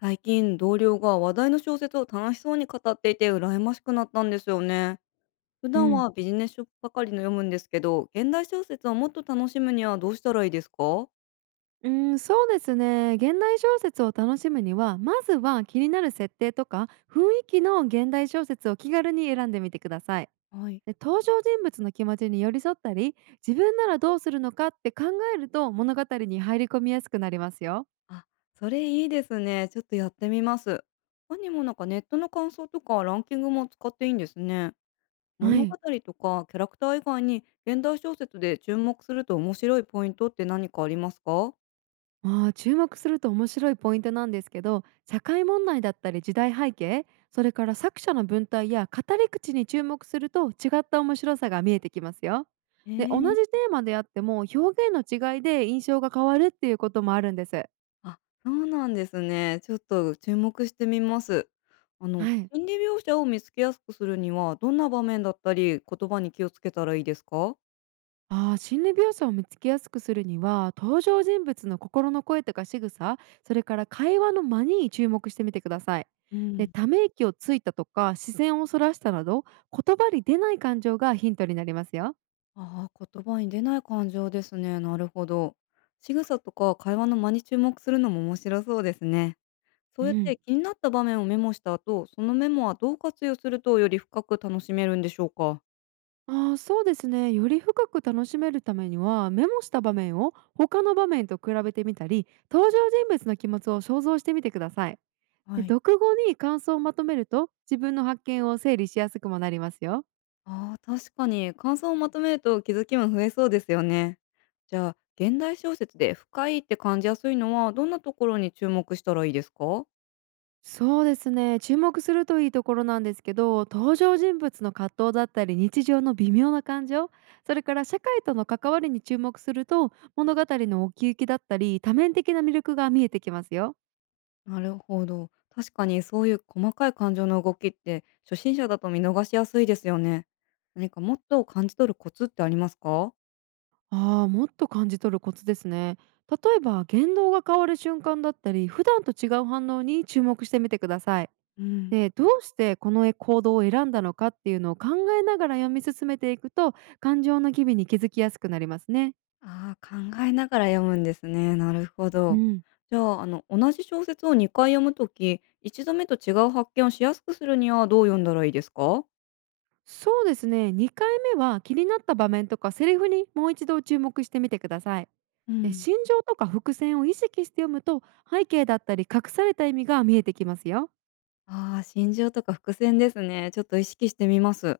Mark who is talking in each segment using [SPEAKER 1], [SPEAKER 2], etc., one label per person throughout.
[SPEAKER 1] 最近同僚が話題の小説を楽しそうに語っていて羨ましくなったんですよね。普
[SPEAKER 2] う
[SPEAKER 1] 段
[SPEAKER 2] ん、
[SPEAKER 1] はビジネス書ばかりの読むんですけど、現代小説をもっと楽しむにはどうしたらいいですか。
[SPEAKER 2] うん、そうですね、現代小説を楽しむには、まずは気になる設定とか雰囲気の現代小説を気軽に選んでみてください。
[SPEAKER 1] はい。
[SPEAKER 2] で、登場人物の気持ちに寄り添ったり、自分ならどうするのかって考えると物語に入り込みやすくなりますよ。
[SPEAKER 1] あ、それいいですね。ちょっとやってみます。他にもなんかネットの感想とかランキングも使っていいんですね。
[SPEAKER 2] は
[SPEAKER 1] 物語
[SPEAKER 2] い。
[SPEAKER 1] とかキャラクター以外に現代小説で注目すると面白いポイントって何かありますか。
[SPEAKER 2] 注目すると面白いポイントなんですけど、社会問題だったり時代背景、それから作者の文体や語り口に注目すると違った面白さが見えてきますよ。
[SPEAKER 1] へ
[SPEAKER 2] で、同じ
[SPEAKER 1] え。
[SPEAKER 2] テーマであっても表現の違いで印象が変わるっていうこともあるんです。
[SPEAKER 1] あ、そうなんですね。ちょっと注目してみます。
[SPEAKER 2] はい。
[SPEAKER 1] 心理描写を見つけやすくするには、どんな場面だったり、言葉に気をつけたらいいですか？
[SPEAKER 2] 心理描写を見つけやすくするには、登場人物の心の声とか仕草、それから会話の間に注目してみてください。
[SPEAKER 1] う
[SPEAKER 2] で、
[SPEAKER 1] ん。
[SPEAKER 2] ため息をついたとか視線をそらしたなど、言葉に出ない感情がヒントになりますよ。
[SPEAKER 1] ああ、言葉に出ない感情ですね。なるほど。仕草とか会話の間に注目するのも面白そうですね。そ
[SPEAKER 2] う
[SPEAKER 1] うやっ
[SPEAKER 2] ん。
[SPEAKER 1] て気になった場面をメモした後、そのメモはどう活用するとより深く楽しめるんでしょうか？
[SPEAKER 2] そうですね、より深く楽しめるためには、メモした場面を他の場面と比べてみたり、登場人物の気持ちを想像してみてください。で、
[SPEAKER 1] はい。
[SPEAKER 2] 読後に感想をまとめると自分の発見を整理しやすくもなりますよ。
[SPEAKER 1] ああ、確かに感想をまとめると気づきも増えそうですよね。じゃあ、現代小説で深いって感じやすいのはどんなところに注目したらいいですか。
[SPEAKER 2] そうですね、注目するといいところなんですけど、登場人物の葛藤だったり日常の微妙な感情、それから社会との関わりに注目すると、物語の奥行きだったり多面的な魅力が見えてきますよ。
[SPEAKER 1] なるほど。確かにそういう細かい感情の動きって初心者だと見逃しやすいですよね。何かもっと感じ取るコツってありますか。
[SPEAKER 2] もっと感じ取るコツですね。例えば言動が変わる瞬間だったり、普段と違う反応に注目してみてください。
[SPEAKER 1] うん。
[SPEAKER 2] で、どうしてこの行動を選んだのかっていうのを考えながら読み進めていくと、感情の機微に気づきやすくなりますね。
[SPEAKER 1] ああ、考えながら読むんですね。なるほ
[SPEAKER 2] う
[SPEAKER 1] ど。
[SPEAKER 2] ん。
[SPEAKER 1] じゃあ、同じ小説を2回読むとき、一度目と違う発見をしやすくするにはどう読んだらいいですか。
[SPEAKER 2] そうですね、2回目は気になった場面とかセリフにもう一度注目してみてください。
[SPEAKER 1] う
[SPEAKER 2] で、
[SPEAKER 1] ん。
[SPEAKER 2] 心情とか伏線を意識して読むと、背景だったり隠された意味が見えてきますよ。
[SPEAKER 1] ああ、心情とか伏線ですね。ちょっと意識してみます。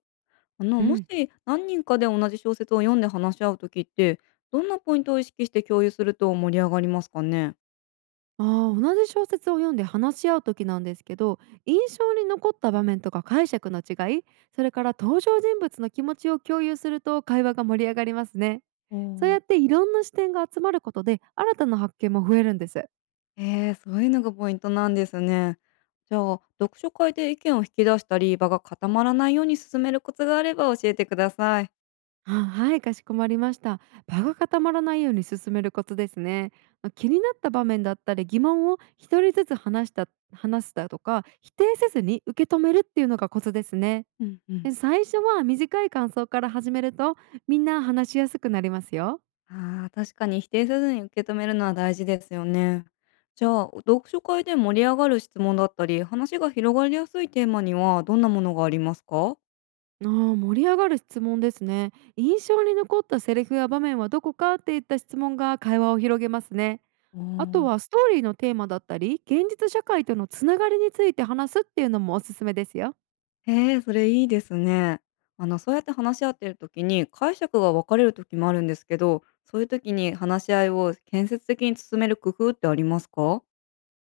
[SPEAKER 1] あの、
[SPEAKER 2] う
[SPEAKER 1] もし
[SPEAKER 2] ん。
[SPEAKER 1] 何人かで同じ小説を読んで話し合うときって、どんなポイントを意識して共有すると盛り上がりますかね？
[SPEAKER 2] 同じ小説を読んで話し合う時なんですけど、印象に残った場面とか解釈の違い、それから登場人物の気持ちを共有すると会話が盛り上がりますね。
[SPEAKER 1] お
[SPEAKER 2] そう
[SPEAKER 1] お。
[SPEAKER 2] やっていろんな視点が集まることで新たな発見も増えるんです。
[SPEAKER 1] ええ、そういうのがポイントなんですね。じゃあ、読書会で意見を引き出したり、場が固まらないように進めるコツがあれば教えてください。
[SPEAKER 2] あ、はい、かしこまりました。場が固まらないように進めることですね。まあ、気になった場面だったり疑問を一人ずつ話した話すだとか、否定せずに受け止めるっていうのがコツですね。
[SPEAKER 1] うんうん。
[SPEAKER 2] で、最初は短い感想から始めると、みんな話しやすくなりますよ。
[SPEAKER 1] ああ、確かに否定せずに受け止めるのは大事ですよね。じゃあ、読書会で盛り上がる質問だったり、話が広がりやすいテーマにはどんなものがありますか。
[SPEAKER 2] 盛り上がる質問ですね。印象に残ったセリフや場面はどこかっていった質問が会話を広げますね。
[SPEAKER 1] お
[SPEAKER 2] あと
[SPEAKER 1] ー。
[SPEAKER 2] はストーリーのテーマだったり現実社会とのつながりについて話すっていうのもおすすめですよ。
[SPEAKER 1] へえ、それいいですね。そうやって話し合ってる時に解釈が分かれる時もあるんですけど、そういう時に話し合いを建設的に進める工夫ってありますか。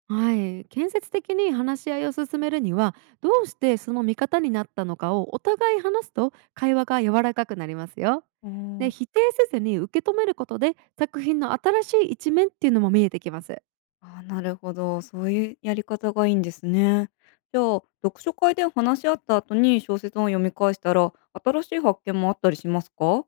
[SPEAKER 2] はい、建設的に話し合いを進めるには、どうしてその見方になったのかをお互い話すと会話が柔らかくなりますよ。
[SPEAKER 1] お
[SPEAKER 2] で、
[SPEAKER 1] ー。
[SPEAKER 2] 否定せずに受け止めることで作品の新しい一面っていうのも見えてきます。
[SPEAKER 1] あー、なるほど。そういうやり方がいいんですね。じゃあ、読書会で話し合った後に小説を読み返したら、新しい発見もあったりしますか。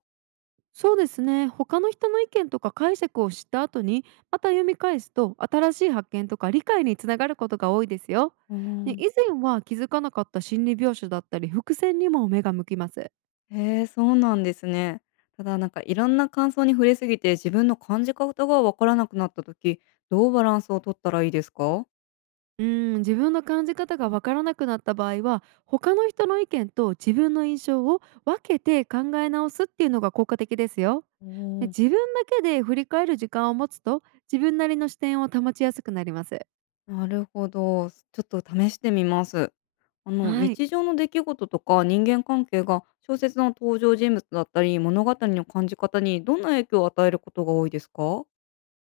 [SPEAKER 2] そうですね、他の人の意見とか解釈を知った後にまた読み返すと、新しい発見とか理解につながることが多いですよ。
[SPEAKER 1] う
[SPEAKER 2] で、
[SPEAKER 1] ん。
[SPEAKER 2] 以前は気づかなかった心理描写だったり伏線にも目が向きます。
[SPEAKER 1] へえ、そうなんですね。ただ、なんかいろんな感想に触れすぎて、自分の感じ方がわからなくなった時、どうバランスを取ったらいいですか。
[SPEAKER 2] うん、自分の感じ方がわからなくなった場合は、他の人の意見と自分の印象を分けて考え直すっていうのが効果的ですよ。
[SPEAKER 1] お
[SPEAKER 2] で、
[SPEAKER 1] ー。
[SPEAKER 2] 自分だけで振り返る時間を持つと、自分なりの視点を保ちやすくなります。
[SPEAKER 1] なるほど。ちょっと試してみます。
[SPEAKER 2] はい。
[SPEAKER 1] 日常の出来事とか人間関係が小説の登場人物だったり、物語の感じ方にどんな影響を与えることが多いですか？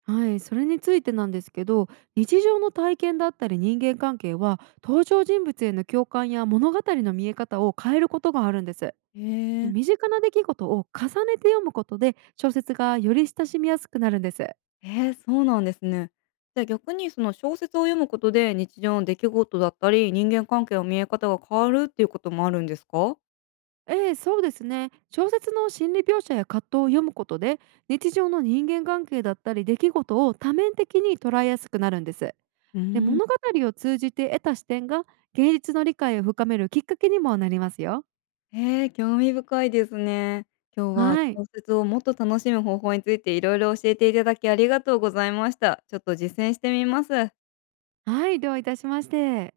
[SPEAKER 2] はい、それについてなんですけど、日常の体験だったり人間関係は、登場人物への共感や物語の見え方を変えることがあるんです。
[SPEAKER 1] へえ。
[SPEAKER 2] 身近な出来事を重ねて読むことで、小説がより親しみやすくなるんです。
[SPEAKER 1] えー、そうなんですね。じゃ、逆にその小説を読むことで、日常の出来事だったり、人間関係の見え方が変わるっていうこともあるんですか？
[SPEAKER 2] ええ、そうですね。小説の心理描写や葛藤を読むことで、日常の人間関係だったり出来事を多面的に捉えやすくなるんです。
[SPEAKER 1] う
[SPEAKER 2] で、
[SPEAKER 1] ーん。
[SPEAKER 2] 物語を通じて得た視点が現実の理解を深めるきっかけにもなりますよ。
[SPEAKER 1] へえー、興味深いですね。今日は
[SPEAKER 2] はい。
[SPEAKER 1] 小説をもっと楽しむ方法についていろいろ教えていただきありがとうございました。ちょっと実践してみます。
[SPEAKER 2] はい、どういたしまして。